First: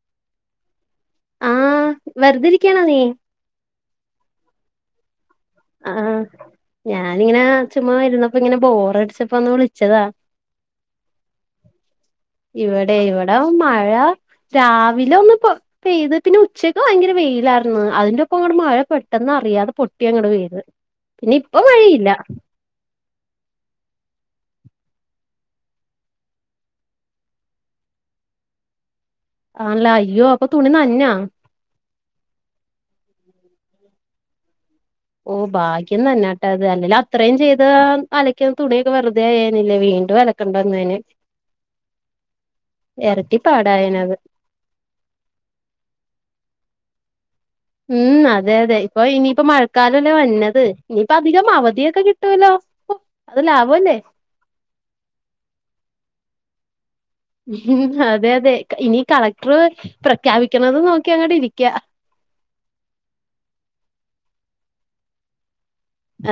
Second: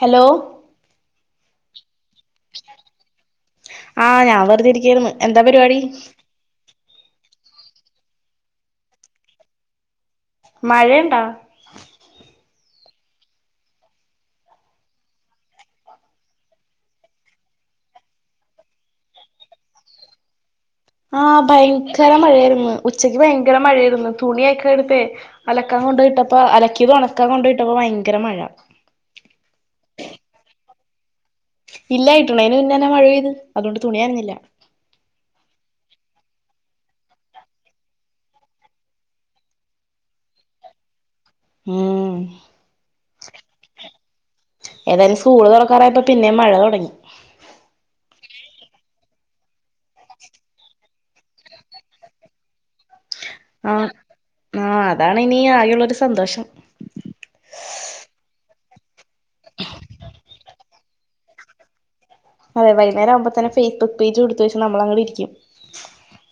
Hello ആഹ് വെറുതിരിക്കാണോ നീ ആഹ് ഞാൻ വെറുതെരിക്കാരുന്നു എന്താ പരിപാടി ആഹ് ഞാനിങ്ങനെ ചുമ്മാ ഇരുന്നപ്പോ ഇങ്ങനെ ബോറടിച്ചപ്പോ ഒന്ന് വിളിച്ചതാ മഴണ്ടോ ഇവിടെ ഇവിടെ മഴ രാവിലെ ഒന്ന്പ്പോ പെയ്ത് പിന്നെ ഉച്ചക്ക് ഭയങ്കര വെയിലാരുന്നു അതിന്റെ ഒപ്പം അങ്ങട് മഴ പെട്ടെന്ന് അറിയാതെ പൊട്ടി അങ്ങട് പെയ്ത് പിന്നെ ആഹ് ഇപ്പൊ മഴയില്ല ഭയങ്കര മഴയാര്ന്നു ഉച്ചക്ക് ഭയങ്കര മഴാരുന്ന് തുണി ഒക്കെ എടുത്തേയ് അലക്കാൻ കൊണ്ടോയിട്ടപ്പോ അലക്കിയത് ഒണക്കാൻ കൊണ്ടോയിട്ടപ്പോ ഭയങ്കര മഴ ആണല്ലേ അയ്യോ അപ്പൊ തുണി നൻഞ്ഞോ ഇല്ലാ ഇടണേനു മുന്നന്നെ മഴ പെയ്ത് അതുകൊണ്ട് തുണി നനഞ്ഞില്ല ഓഹ് ഭാഗ്യം തന്നെട്ടെ അത് അല്ലെ അത്രയും ചെയ്ത് ആ അലക്കിയ തുണിയൊക്കെ വെറുതെ ആയെനില്ലേ വീണ്ടും അല കണ്ടന്നേന് ഉം എരട്ടി പാടായേനത് ഏതായാലും സ്കൂള് തൊറക്കാറായപ്പോ പിന്നേം മഴ തൊടങ്ങി ഉം അതെ അതെ ഇപ്പൊ ഇനിയിപ്പോ മഴക്കാലം അല്ലേ വര്ന്നത് ഇനിയിപ്പം അധികം അവധിയൊക്കെ കിട്ട്‌വല്ലോ? ഉ ആഹ് ആഹ് അതാണ് ഇനി ആകെയുള്ളൊരു സന്തോഷം. ഉം അതെ അതെ ഇനി കളക്ട്ർ പ്രഖ്യാപിക്കണത് നോക്കി അങ്ങട്ടിരിക്ക. അതെ വൈന്നേരം ആകുമ്പോതന്നെ ഫേസ്ബുക്ക് പേജൂട്തേച്ച് നമ്മളങ്ങ്ടിരിക്കും.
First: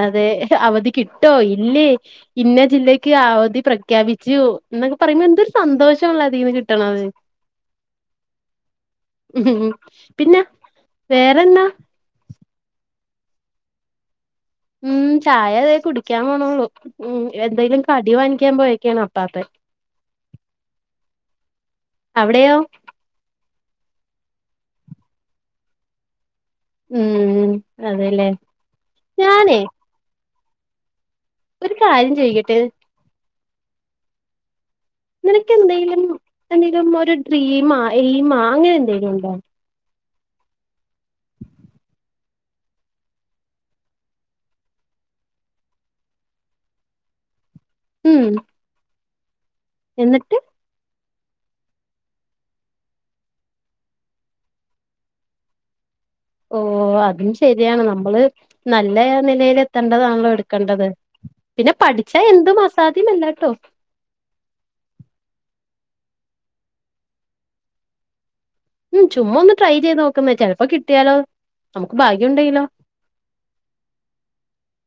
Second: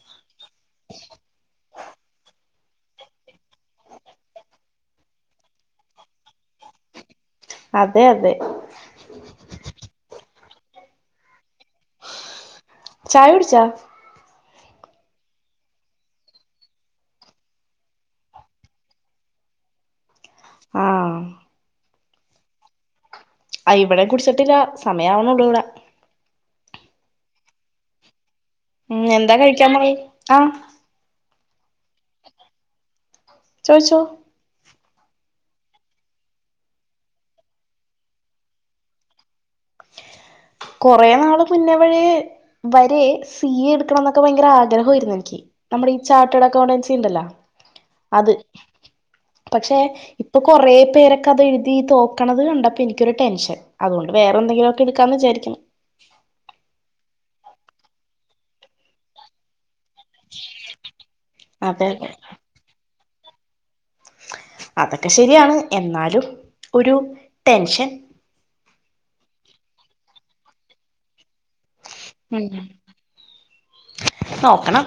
അതെ അവധി കിട്ടോ ഇല്ലേ ഇന്ന ജില്ലയ്ക്ക് അവധി പ്രഖ്യാപിച്ചു ന്നൊക്കെ പറയുമ്പോ എന്തൊരു സന്തോഷണല്ലോ അതിന്ന് കിട്ടണത്. അതെ അതെ ഉം ഉം പിന്നെ വേറെന്നാ ചായ കുടിച്ചോ? ഉം ചായ തേ കുടിക്കാൻ പോണൊള്ളൂ ഉം എന്തേലും കടി വാങ്ങിക്കാൻ പോയേക്കാണ് അപ്പാപ്പൻ ആഹ് അവിടെയോ? ആഹ് ഇവിടേം കുടിച്ചിട്ടില്ല സമയാവുണൊള്ളൂ ഇവ്ടെ ഉം അതെല്ലേ ഉം എന്താ ഞാനേ കഴിക്കാൻ പറയ് ആഹ് ഒരു കാര്യം ചോയ്ക്കെട്ടെ? ചോയ്ച്ചോ? നിനക്കെന്തേലും എന്തെങ്കിലും ഒരു ഡ്രീമാ എയിമാ അങ്ങനെ എന്തേലും ഉണ്ടോ? കൊറെ നാള് മുന്നേ വഴി വരെ സി എ എടുക്കണംന്നൊക്കെ ഭയങ്കര ആഗ്രഹവായിരുന്നു എനിക്ക്. നമ്മുടെ ഈ ചാർട്ടേഡ് അക്കൗണ്ടൻസി ഉണ്ടല്ലോ ഉം അത് പക്ഷെ എന്നിട്ട് ഇപ്പൊ കൊ കൊറേ പേരൊക്കെ അത് എഴുതി തോക്കണത് കണ്ടപ്പം എനിക്കൊരു ടെൻഷൻ. അതുകൊണ്ട് വേറെന്തെങ്കിലൊക്കെ എടുക്കാന്ന് വിചാരിക്കുന്നു. ഓഹ് അതും ശരിയാണ് നമ്മള് നല്ല നിലയ്‌ലെ ത്തണ്ടതാണല്ലോ എടുക്കണ്ടത്. പിന്നെ അതെ അതെ പഠിച്ചാ എന്തും അസാധ്യമല്ലാട്ടോ അതൊക്കെ ശരിയാണ് എന്നാലും ഒരു ടെൻഷൻ. ഉം ചുമ്മാ ഒന്ന് ട്രൈ ചെയ്ത് നോക്കുന്നേ ചെലപ്പോ കിട്ടിയാലോ? നമുക്ക് ഭാഗ്യം ഉം ഉണ്ടെങ്കിലോ നോക്കണം.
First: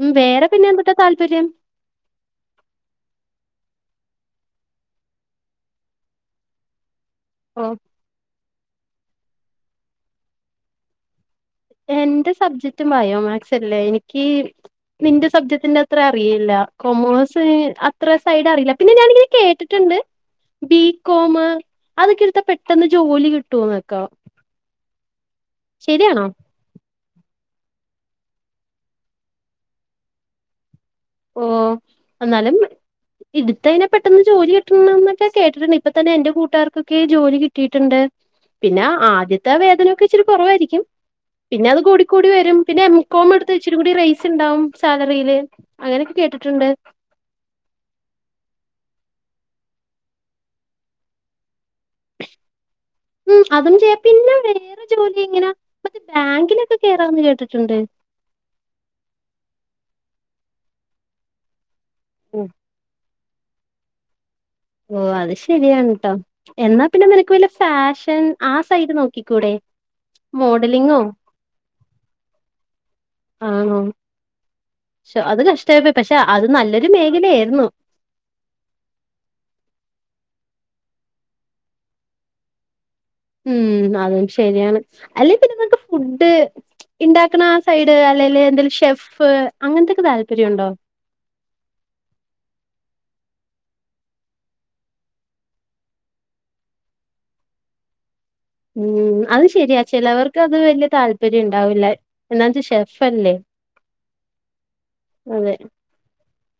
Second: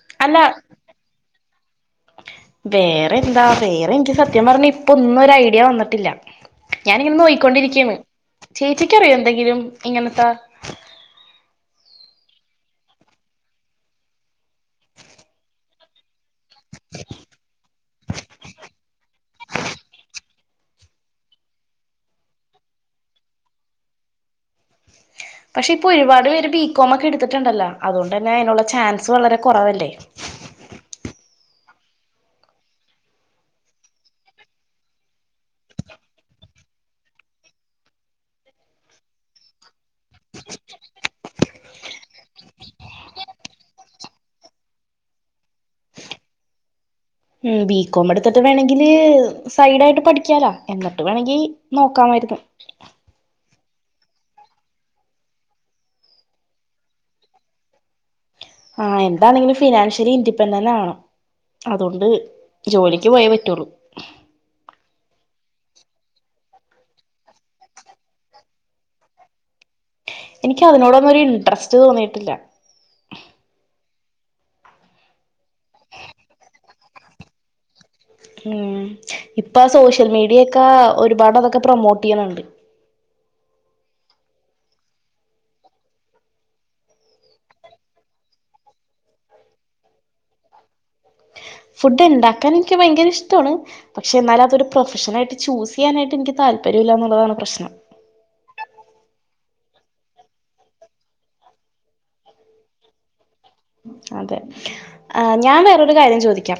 ഉം വേറെ അല്ല പിന്നെന്തൂട്ടാ താല്പര്യം? വേറെ എന്താ വേറെ എനിക്ക് സത്യം പറഞ്ഞ ഇപ്പൊ ഒന്നും ഒരു ഐഡിയ വന്നിട്ടില്ല ഞാനിങ്ങനെ നൊയ് ഓ ക്കോണ്ടിരിക്കാണ് ചേച്ചിക്കറിയോ എന്തെങ്കിലും ഇങ്ങനത്താ? എന്റെ സബ്ജക്ടും ബയോമാതസ് അല്ലേ എനിക്ക് നിന്റെ സബ്ജക്ടിന്റെ ത്ര അറിയില്ല കൊമേഴ്സ് അത്ര സൈഡ് അറിയില്ല പിന്നെ ഞാനിങ്ങനെ കേട്ടിട്ടുണ്ട്. ബീകോം അതൊക്കെ എടുത്താ പെട്ടെന്ന് ജോലി കിട്ടൂന്നൊക്കെ. പക്ഷെ ശരിയാണോ ഇപ്പോരുപാട് പേര് ബീകോം ഒക്കെ എടുത്തിട്ടുണ്ടല്ലോ അതുകൊണ്ട് തന്നെ അതിനുള്ള ചാൻസ് വളരെ കുറവല്ലേ. ഉം എന്നാലും ഇടുത്തൈന പെട്ടെന്ന് ജോലി കിട്ടണംന്ന് എന്നൊക്കെ കേട്ടിട്ടുണ്ട്. ഇപ്പൊ തന്നെ എന്റെ കൂട്ടാർക്കൊക്കെ ജോലി കിട്ടീട്ട്ണ്ട്. പിന്നെ ആദ്യത്തെ വേദനൊക്കെ ഇച്ചിരി കൊറവായിരിക്കും. പിന്നെ അത് കൂടിക്കൂടി വരും പിന്നെ എം കോം മെടുത്ത ഇച്ചിരി കൂടി റൈസ് ണ്ടാവും സാലറിയില്. അങ്ങനെ ഒക്കെ കേട്ടിട്ടുണ്ട് ഉം ബികോമെടുത്തിട്ട് വേണെങ്കില് സൈഡായിട്ട് പഠിക്കാലാ എന്നിട്ട് വേണങ്കി നോക്കാമായിരുന്നു. ഉം അതും ചെയ്യ. പിന്നെ വേറ ജോലി ഇങ്ങന [inaudible] ബാങ്കിനൊക്കെ കേറാന്ന് കേട്ടിട്ടുണ്ട്. ആഹ് എന്താണെങ്കിലും ഫിനാഷ്യലി ഇൻഡിപ്പെൻഡന്റ് ആവണം. അതോണ്ട് ഓ ജോലിക്ക് പോയേ പറ്റുള്ളൂ. ഓ അത് ശരിയാണ് ട്ടോ. എന്നാ പിന്നെ നിനക്ക് വല്ല ഫാഷൻ ആ സൈഡ് നോക്കിക്കൂടെ? എനിക്ക് മോഡലിങ്ങോ അതിനോടൊന്നും ഒരു ഇൻട്രസ്റ്റ് തോന്നിട്ടില്ല. ആണോ? ശോ അത് കഷ്ടയി പക്ഷെ അത് നല്ലൊരു മേഖല ആയിരുന്നു. ഉം ഇപ്പ സോഷ്യൽ മീഡിയൊക്ക ഒരുപാട് അതൊക്കെ പ്രൊമോട്ട് ചെയ്യ്ണിണ്ട്. ഉം അതും ശരിയാണ് അല്ലെ പിന്നെ നിൻക്ക് ഫുഡ് ഇണ്ടാക്കണ ആ സൈഡ് അല്ലേല് എന്തെലും ഷെഫ് അങ്ങനത്തെക്കെ താല്പര്യം ഒണ്ടോ? ഫുഡ് ഇണ്ടാക്കാൻ എനിക്ക് ഭയങ്കര ഇഷ്ട്ടോണ്. പക്ഷെ എന്നാല് അതൊരു പ്രൊഫഷൻ ആയിട്ട് ചൂസെയ്യാനായിട്ട് എനിക്ക് താല്പര്യം ഇല്ല എന്ന് ഉള്ളതാണ് പ്രശ്നം. ഉം അത് ശരിയാ ചിലവർക്ക് അത് വലിയ താല്പര്യം ഉണ്ടാവില്ല എന്നാത് ഷെഫ് അല്ലെ? അതെ ആഹ് ഞാൻ വേറൊരു കാര്യം ചോദിക്കാം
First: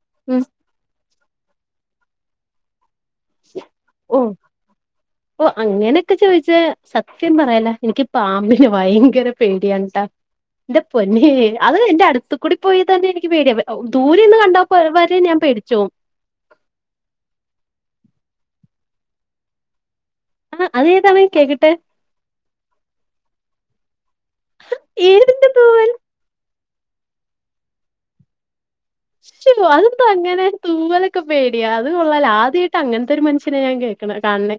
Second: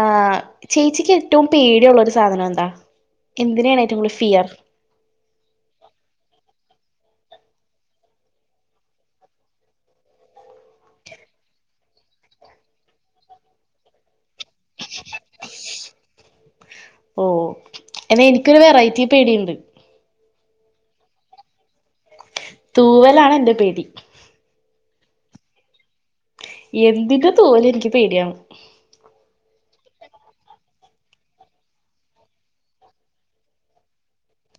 ആഹ് ഉം ചേച്ചിക്ക് ഏറ്റോം പേടി ഒള്ള ഒരു സാധനം എന്താ എന്തിനാണ് ഏറ്റവും കൂടുതൽ ഓ ഫിയർ? [inaudible] ഓ അങ്ങനൊക്കെ ചോയിച്ചാ സത്യം പറയാല എനിക്ക് പാമ്പിനെ ഭയങ്കര പേടിയാണ് ട്ടാ. ന്റെ പൊന്നേ അത് എന്റെ അടുത്തുകൂടി പോയി തന്നെ എനിക്ക് പേടിയ ദൂരെന്ന് കണ്ട ഒരു വരെ ഞാൻ പേടിചോവും. ഓ എന്നാ എനിക്കൊരു വെറൈറ്റി പേടിയിണ്ട് ആഹ് അത് ഏതാണ് കേക്കട്ടെ. തൂവലാണ് എൻ്റെ പേടി. ഏതിന്റെ തൂവൽ? എന്തിന്റെ തൂവലും എനിക്ക് പേടിയാണ്. ഉയ്യോ അതെന്താ അങ്ങനെ തൂവലൊക്കെ പേടിയാ അത് കൊള്ളാല ആദ്യായിട്ട അങ്ങനത്തെ ഒരു മനുഷ്യനെ ഞാൻ കേ ക്ക്ണ് കാണുണെ.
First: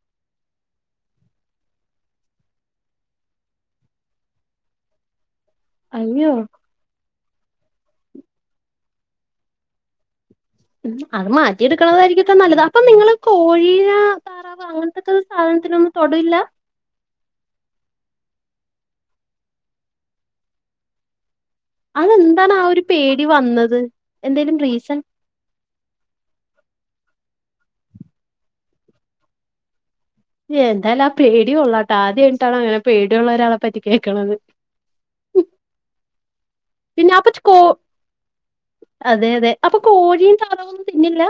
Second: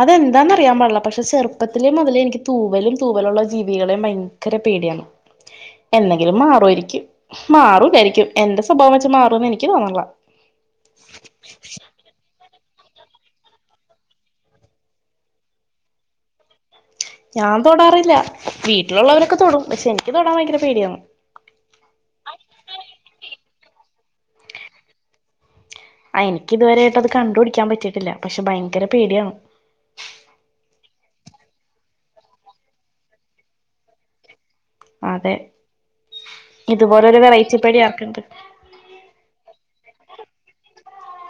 അതെന്താന്ന് അറിയാൻ പാടില്ല പക്ഷെ ചെറുപ്പത്തിലെ മുതലേ എനിക്ക് തൂവലും തൂവലുള്ള ജീവികളെയും ഭയങ്കര പേടിയാണ്. [inaudible] എന്നെങ്കിലും മാറുവായിരിക്കും മാറൂവിചാരിക്കും എന്റെ സ്വഭാവം വെച്ച് മാറൂന്ന് എനിക്ക് തോന്നണില്ല ഉം അത് മാറ്റി എടുക്കണതായിരിക്കും ട്ടാ നല്ലത് അപ്പൊ നിങ്ങള് കോഴീന അങ്ങനത്തെക്കെ സാധനത്തിലൊന്നും തൊടില്ല ഞാൻ തൊടാറില്ല വീട്ടിലുള്ളവരൊക്കെ തൊടും പക്ഷെ എനിക്ക് തൊടാൻ ഭയങ്കര പേടിയ അതെന്താണ് ആ ഒരു പേടി വന്നത് എന്തേലും റീസൺ ആ എനിക്ക് ഇതുവരയിട്ട് അത് കണ്ട്പിടിക്കാൻ പറ്റിയിട്ടില്ല പക്ഷെ ഭയങ്കര പേടിയാണ് എന്തായാലും ആ പേടികൊള്ളാട്ടോ ആദ്യായിട്ടാണ് അങ്ങനെ പേടിയുള്ള ഒരാളെ പറ്റി കേൾക്കണത് അതെ പിന്നെ ഇതുപോലരു അപ്പൊ കോ വെറൈറ്റിപ്പേടി ആർക്കുണ്ട് അതെ അതെ അപ്പൊ കോഴിയും താറാവൊന്നും തിന്നില്ല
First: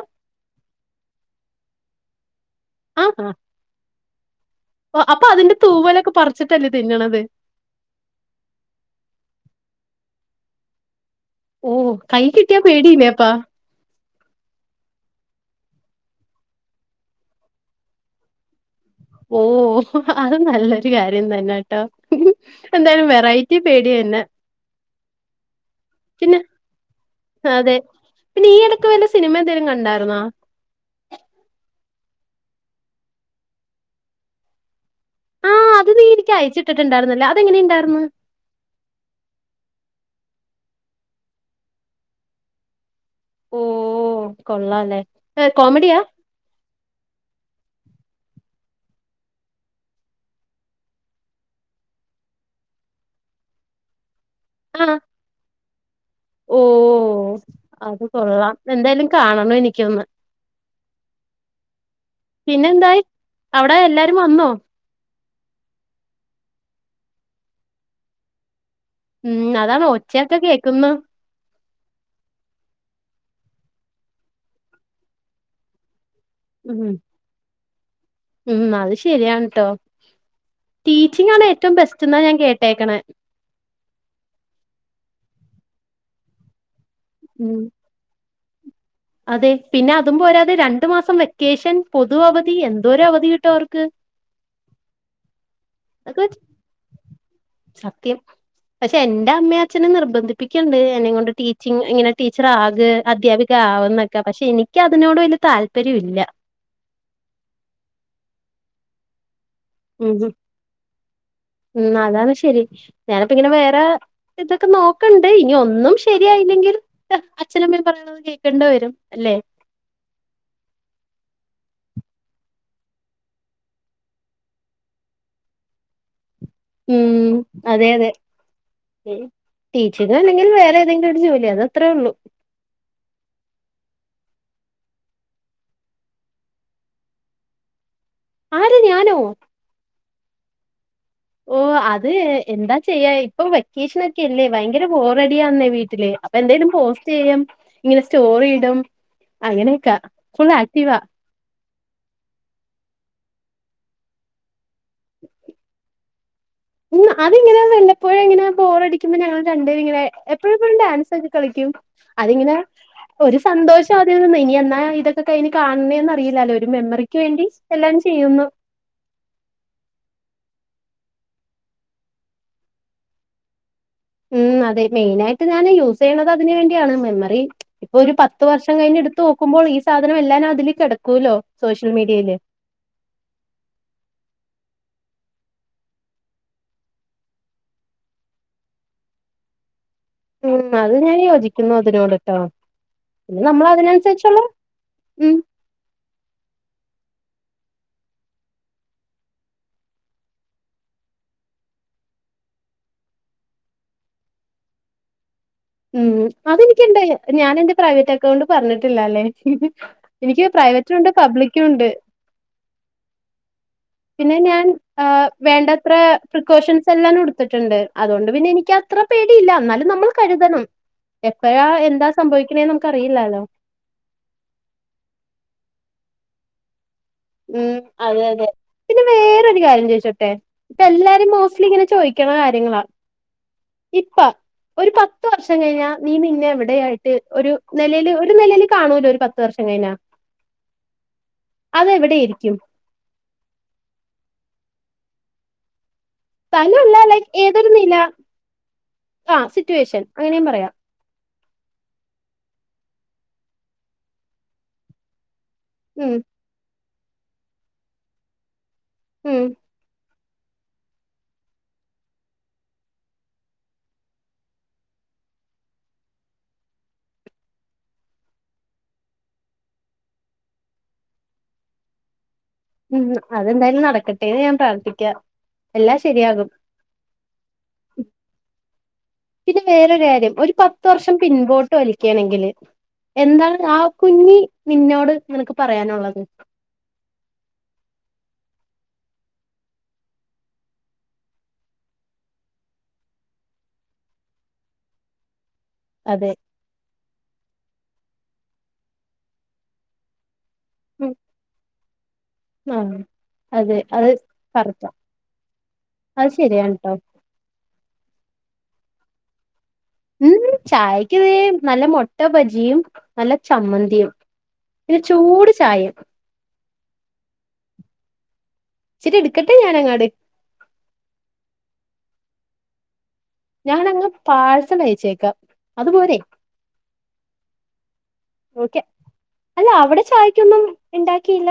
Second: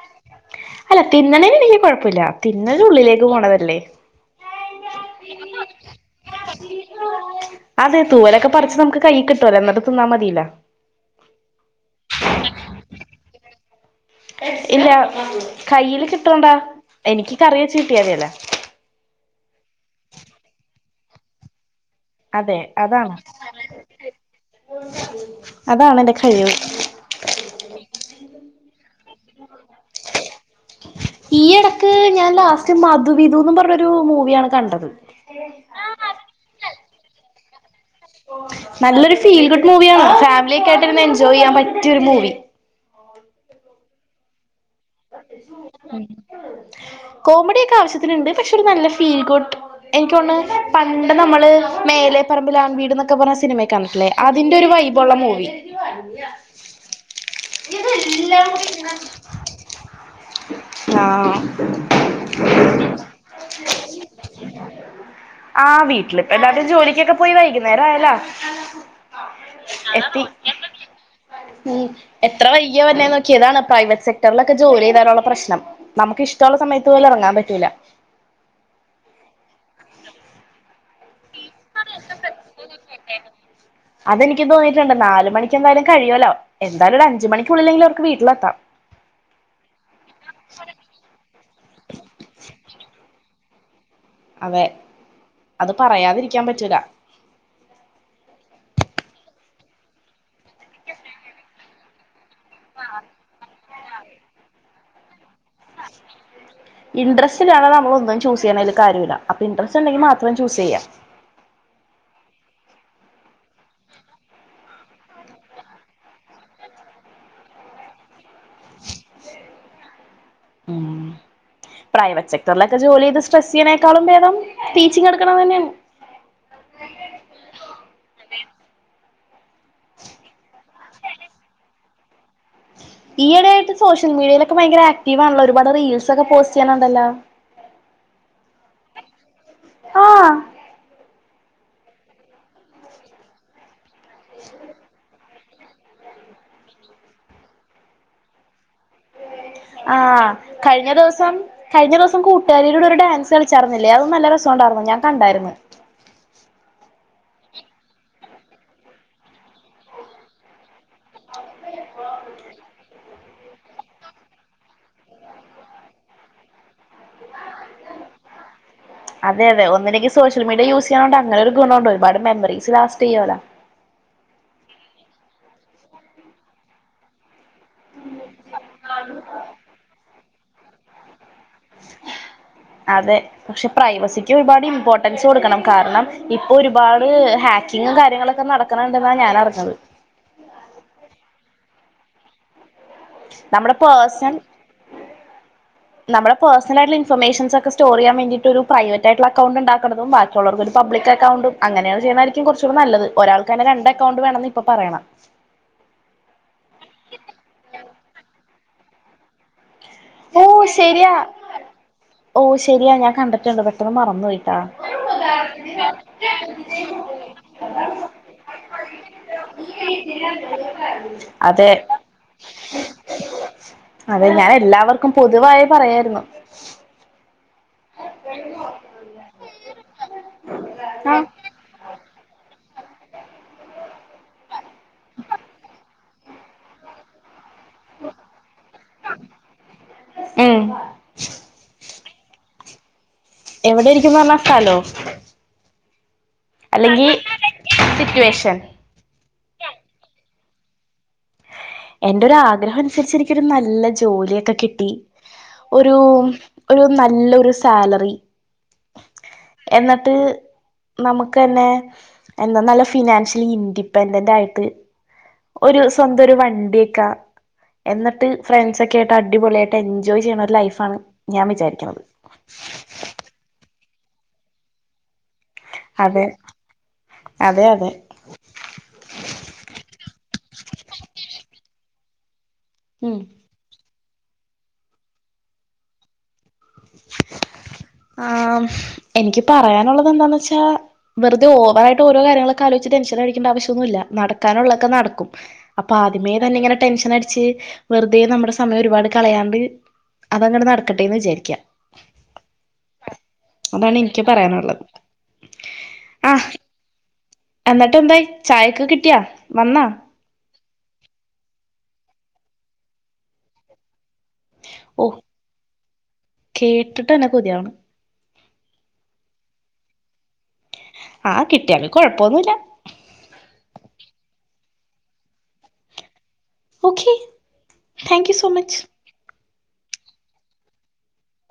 അല്ല തിന്നണേന് എനിക്ക് കുഴപ്പമില്ല തിന്നല് ഉള്ളിലേക്ക് പോണതല്ലേ ഓഹ് അപ്പൊ അതിന്റെ തൂവലൊക്കെ പറച്ചിട്ടല്ലേ തിന്നണത് അതെ തൂവലൊക്കെ പറിച്ച് നമുക്ക് കൈയി കിട്ടുവല്ലോ എന്നിട്ട് തിന്നാ മതില്ലൊ ഓഹ് കൈ കിട്ടിയാ പേടില്ലേപ്പാ ഇല്ല കയ്യില് കിട്ടണ്ടാ എനിക്ക് കറിവെച്ച് കിട്ടിയാമതിയല്ലോ ഓഹ് അത് നല്ലൊരു കാര്യം തന്നാട്ടോ അതെ എന്തായാലും അതാണ് വെറൈറ്റി പേടിയന്നെ അതാണന്റെ കഴിവ് അതെ പിന്നെഈ ഇടക്ക് വല്ല സിനിമ എന്തെലും കണ്ടാർന്ന ഈ എടക്ക് ഞാൻ ലാസ്റ്റ് മധുവിധുന്നും പറഞ്ഞൊരു മൂവിയാണ് കണ്ടത് ആ അത് നീ എനിക്ക് അയച്ചിട്ടിട്ട്ണ്ടാർന്നില്ല അതെങ്ങനെ ഇണ്ടാർന്ന് നല്ലൊരു ഫീൽ ഗുഡ് മൂവിയാണ് ഫാമിലിയൊക്കെ ആയിട്ട് ഇരുന്ന് എൻജോയ് ചെയ്യാൻ പറ്റിയൊരു മൂവി ഓഹ് കൊള്ളാല്ലേ ഏ, ഉം [inaudible] കോമഡിയക്കെ ആവശ്യത്തിന്ണ്ട് പക്ഷെ ഒരു നല്ല ഫീൽ [unintelligible] എനിക്കോന്ന്ണ് പണ്ട് നമ്മള് മേലെ പറമ്പില് ആൺ വീട്ന്നൊക്കെ പറഞ്ഞ സിനിമയെ കണ്ടിട്ടില്ലേ അതിന്റൊരു വൈബുള്ള മൂവി ഓഹ് അത് കൊള്ളാം എന്തായാലും കാണണം എനിക്കൊന്ന് ആഹ് പിന്നെ എന്തായി അവിടെ എല്ലാരും വന്നോ ആഹ് വീട്ടിലിപ്പ എല്ലാരും ജോലിക്കൊക്കെ പോയി വൈകുന്നേരം ആയല്ലോ ഉം അതാണ് എത്തി ഒച്ചയൊക്കെ കേക്കുന്ന് ഉം എത്ര വെയ്കിയ വരണെ നോക്കിയെ ഇതാണ് പ്രൈവറ്റ് സെക്ടറിലൊക്കെ ജോലി ചെയ്താലുള്ള പ്രശ്നം നമുക്ക് ഇഷ്ടമുള്ള ഉം സമയത്ത് പോലും ഇറങ്ങാൻ പറ്റൂല്ല ഉം അത് ശരിയാണ് ട്ടോ ടീച്ചിങ്ങ് ആണ് ഏറ്റവും ബെസ്റ്റ് എന്നാ ഞാൻ കേട്ടേക്കണെ. അതെനിക്കും തോന്നിയിട്ടുണ്ട് നാല് മണിക്ക് എന്തായാലും കഴിയുവല്ലോ എന്തായാലും ഒരു അഞ്ച് ഉം മണിക്കുള്ളില്ലെങ്കിലും അവർക്ക് വീട്ടിലെത്താം അതെ പിന്നെ അതും പോരാതെ രണ്ടു മാസം വെക്കേഷൻ പൊതു അവധി എന്തോരം അവധി കിട്ടും അവർക്ക്. അതെ അത് അതൊക്കെ പറയാതിരിക്കാൻ പറ്റൂല സത്യം പക്ഷെ എന്റെ അമ്മയും അച്ഛനും നിർബന്ധിപ്പിക്കണ്ട് എന്നെയും കൊണ്ട് ടീച്ചിങ് ഇങ്ങനെ ടീച്ചർ ആക് അധ്യാപിക ആവ് എന്നൊക്കെ പക്ഷെ എനിക്ക് അതിനോട് വലിയ താല്പര്യം ഇല്ല ഇൻട്രസ്റ്റ് ഇല്ലാതെ നമ്മള് ഒന്നും ചൂസ് ചെയ്യണേല് കാര്യവില്ല അപ്പ ഇൻട്രസ്റ്റ് ഉണ്ടെങ്കി ഉം ഹും. മാത്രം ചൂസ് ചെയ്യാം ഉം അതാണ് ശെരി ഞാനിപ്പ ഇങ്ങനെ വേറെ ഇതൊക്കെ നോക്കണ്ട് ഇനി ഒന്നും ശരിയായില്ലെങ്കിൽ അച്ഛനമ്മേ പറയുന്ന പോലെ കേൾക്കേണ്ട വരും അല്ലെ ആഹ് പ്രൈവറ്റ് സെക്ട്ടറിലൊക്കെ ജോലി ചെയ്ത് സ്‌ട്രെസ് ചെയ്യനേക്കാളും ഭേദം ടീച്ചിങ് എടുക്കണതന്നെയാണ് ഉം അതെ അതെ ടീച്ചർ അല്ലെങ്കിൽ വേറെ ഏതെങ്കിലും ഒരു ജോലി അത് അത്രേ ഉള്ളൂ ഈ ഇടയായിട്ട് സോഷ്യൽ മീഡിയയിലൊക്കെ ഭയങ്കര ആക്റ്റീവാണല്ലൊ ഒരുപാട് റീൽസ് ഒക്കെ പോസ്റ്റ് ചെയ്യണുണ്ടല്ലോ. ആര് ഞാനോ ആഹ് ഓ അത് എന്താ ചെയ്യാ ഇപ്പൊ വെക്കേഷനൊക്കെല്ലേ ഭയങ്കര ബോറഡിയാന്നേ വീട്ടില് അപ്പൊ എന്തെലും പോസ്റ്റ് ചെയ്യും ഇങ്ങനെ സ്റ്റോറി ഇടും അങ്ങനെയൊക്കാ ആഹ് ഫുൾ കഴിഞ്ഞ ആക്റ്റീവാ ദിവസം കഴിഞ്ഞ ദിവസം കൂട്ടുകാരിടെ ഒരു ഡാൻസ് കളിച്ചാരുന്നില്ലേ അതും നല്ല രസം ഉണ്ടായിരുന്നു ഞാൻ കണ്ടായിരുന്നു. ഉം അതിങ്ങനെ വല്ലപ്പോഴും ഇങ്ങനെ ബോറടിക്കുമ്പോ ഞങ്ങൾ രണ്ടേരു ഇങ്ങനെ എപ്പോഴെപ്പോഴും ഡാൻസ് ഒക്കെ കളിക്കും അതിങ്ങനെ ഒരു സന്തോഷം അതിൽ നിന്ന് ഇനി എന്നാ ഇതൊക്കെ കഴിഞ്ഞ് കാണണേന്ന് അറിയില്ലാല്ലോ ഒരു മെമ്മറിക്ക് വേണ്ടി. എല്ലാം ചെയ്യുന്നു അതെ അതെ ഒന്നെല്ലെങ്കി സോഷ്യൽ മേഡിയ യൂസ് ചെയ്യണോണ്ട് അങ്ങനെ ഒരു ഗുണുണ്ട് ഒരുപാട് മെമ്മറിസ് ലാസ്റ്റ് ചെയ്യുവല്ലോ ഉം അതെ മെയിന് ആയിട്ട് ഞാന് യൂസ് ചെയ്യണത് അതിന് വേണ്ടിയാണ് മെമ്മറി ഇപ്പൊ ഒരു പത്ത് വർഷം കഴിഞ്ഞ് എടുത്ത് നോക്കുമ്പോൾ ഈ സാധനം എല്ലാന് അതില് കെടക്കൂല്ലോ സോഷ്യൽ മീഡിയയില് അതെ പക്ഷെ പ്രൈവസിക്ക് ഒരുപാട് ഇമ്പോർട്ടൻസ് കൊടുക്കണം കാരണം ഇപ്പൊ ഒരുപാട് ഹാക്കിങ്ങും കാര്യങ്ങളൊക്കെ നടക്കണുണ്ടെന്നാണ് ഞാൻ അറിഞ്ഞത്. ഉം അത് ഞാൻ യോജിക്കുന്നു അതിനോട് ട്ടൊ. പിന്നെ നമ്മൾ നമ്മുടെ അതിനനുസരിച്ചുള്ള മം നമ്മളെ പേർസണൽ ആയിട്ടുള്ള ഇൻഫോർമേഷൻസ് ഒക്കെ സ്റ്റോർ ചെയ്യാൻ വേണ്ടിട്ട് ഒരു പ്രൈവറ്റായിട്ടുള്ള അൗണ്ട് ഉണ്ടാക്കുന്നതും ബാക്കി മറ്റുള്ളവർക്ക് ഒരു പബ്ലിക്ക് അക്കൗണ്ടും അങ്ങനെയാണ് ചെയ്യുന്നതായിരിക്കും കുറച്ചൂടെ നല്ലത് ഒരാൾക്കന്നെ രണ്ട് അക്കൗണ്ട് വേണംന്ന് ഇപ്പൊ പറയണെ ഉം അതെനിക്കിണ്ട് ഞാന് എന്റെ പ്രൈവറ്റ് അക്കൗണ്ട് പറഞ്ഞിട്ടില്ലാലെ. ഓ എനിക്ക് പ്രൈവറ്റും ഉണ്ട് ശരിയാ പബ്ലിക്കും ഉണ്ട്. ഓ ശരിയാ ഞാൻ കണ്ടിട്ടുണ്ട് പെട്ടെന്ന് മറന്നു പിന്നെ പോയിട്ടാ ഞാൻ അഹ് വേണ്ടത്ര പ്രിക്കോഷൻസ് എല്ലാം കൊടുത്തിട്ടുണ്ട് അതുകൊണ്ട് പിന്നെ എനിക്ക് അത്ര പേടിയില്ല എന്നാലും നമ്മള് കരുതണം എപ്പോഴാ അതെ എന്താ സംഭവിക്കണേന്ന് നമുക്ക് അറിയില്ലാലോ അതെ ഞാൻ എല്ലാവർക്കും പൊതുവായി പറയരുന്നു ഉം അതെ അതെ പിന്നെ വേറൊരു കാര്യം ചോയിച്ചോട്ടെ ഇപ്പ എല്ലാരും മോ ഇങ്ങനെ ചോദിക്കണ കാര്യങ്ങളാ ഇപ്പ ഒരു പത്ത് വർഷം കഴിഞ്ഞാ നീ പിന്നെ എവിടെയായിട്ട് ഒരു ന്നലേല് ഒരു നിലേല് കാണൂലോ ഒരു പത്ത് വർഷം കഴിഞ്ഞാ ഉം അതെവി ടെയിരിക്കും എവിടെ ഇരിക്കുംന്ന് പറഞ്ഞാ സ്ഥലോ സ്ഥലല്ല അല്ലെങ്കി ലൈക്ക് ഏതൊരു നില സിറ്റുവേഷൻ ആ സിറ്റുവേഷൻ അങ്ങനെയും പറയാം എന്റെ ഒരു ആഗ്രഹം അനുസരിച്ച് എനിക്കൊരു നല്ല ജോലിയൊക്കെ കിട്ടി ഒരു ഉം ഒരു നല്ലൊരു സാലറി ഉം എന്നിട്ട് നമുക്ക് തന്നെ എന്താ നല്ല ഫിനാൻഷ്യലി ഇൻഡിപെൻഡന്റ് ആയിട്ട് ഒരു സ്വന്തം ഒരു വണ്ടിയൊക്കാ എന്നിട്ട് ഫ്രണ്ട്സ് ഒക്കെ ആയിട്ട് അടിപൊളിയായിട്ട് എൻജോയ് ചെയ്യണ ഒരു ലൈഫാണ് ഞാൻ വിചാരിക്കണത് ഉം അതെന്തായാലും നടക്കട്ടെ എന്ന് ഞാൻ പ്രാർത്ഥിക്കാം എല്ലാം അതെ ശരിയാകും അതെ അതെ പിന്നെ വേറൊരു കാര്യം ഒരു പത്ത് വർഷം പിൻപോട്ട് വലിക്കുകയാണെങ്കില് ഉം എന്താണ് രാവ് കുഞ്ഞി നിന്നോട് നിനക്ക് പറയാനുള്ളത് ആഹ് എനിക്ക് പറയാനൊള്ളത് എന്താന്ന് വെച്ചാ വെറുതെ ഓവറായിട്ട് ഓരോ കാര്യങ്ങളൾ ഒക്കെ ആലോചിച്ച് ടെൻഷൻ അടിക്കേണ്ട ആവശ്യമൊന്നുല്ല നടക്കാനുള്ളൊക്കെ നടക്കും അപ്പൊ അതെ ആദ്യമേ തന്നെ ഇങ്ങനെ ടെൻഷൻ അടിച്ച് വെറുതെ നമ്മുടെ സമയം ഒരുപാട് കളയാണ്ട് അതങ്ങട് നടക്കട്ടെ എന്ന് വിചാരിക്ക ആഹ് അതെ അതാണ് അത് എനിക്ക് പറയാനുള്ളത് കറക്റ്റാ അത് ആഹ് ശരിയാണ് ട്ടോ എന്നിട്ട് എന്തായി ചായൊക്കെ കിട്ടിയാ വന്നാ ഉം ചായക്ക് വേ നല്ല മൊട്ട ബജിയും നല്ല ചമ്മന്തിയും പിന്നെ ഓ ചൂട് ചായയും കേട്ടിട്ട് തന്നെ കൊതിയാവണു ഇച്ചിരി എടുക്കട്ടെ ഞാൻ അങ്ങാട് ആ കിട്ടിയാല് കൊഴപ്പമൊന്നുല്ല ഞാാനങ്ങ് പാഴ്സൽ അയച്ചേക്കാം അതുപോരെ okay thank you so much okay അല്ല അവിടെ ചായക്കൊന്നും ഇണ്ടാക്കിയില്ല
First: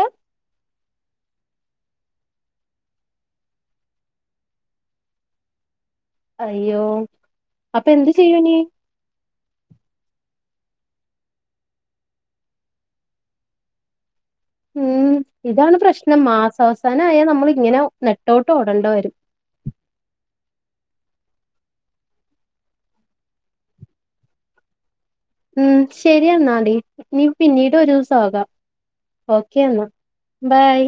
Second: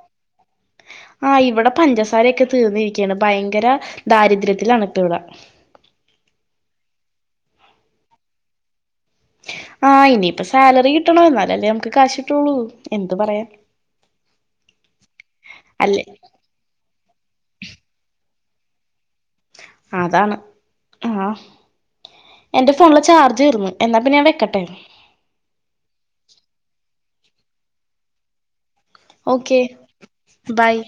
ആഹ് ഇവിടെ പഞ്ചസാരയൊക്കെ തീർന്നിരിക്കയാണ് ഭയങ്കര ദാരിദ്ര്യത്തിലാണിപ്പ ഇവിടെ അയ്യോ അപ്പൊ എന്ത് ചെയ്യു ഇനി ആഹ് ഇനിയിപ്പ സാലറി കിട്ടണം എന്നാലല്ലേ നമുക്ക് കാശ് കിട്ടുള്ളൂ എന്ത് പറയാൻ ഉം ഇതാണ് അല്ലേ പ്രശ്നം മാസ അവസാനം ആയാൽ നമ്മള് ഇങ്ങനെ നെട്ടോട്ടം ഓടേണ്ട വരും അതാണ് ആഹ് എന്റെ ഫോണിലെ ചാർജ് തീർന്നു എന്നാ പിന്ന ഞാൻ വെക്കട്ടെ ഉം ശരി എന്നാടീ ഇനി പിന്നീട് ഒരു ദിവസം ആകാം ഓക്കെ എന്ന ബൈ ബായ്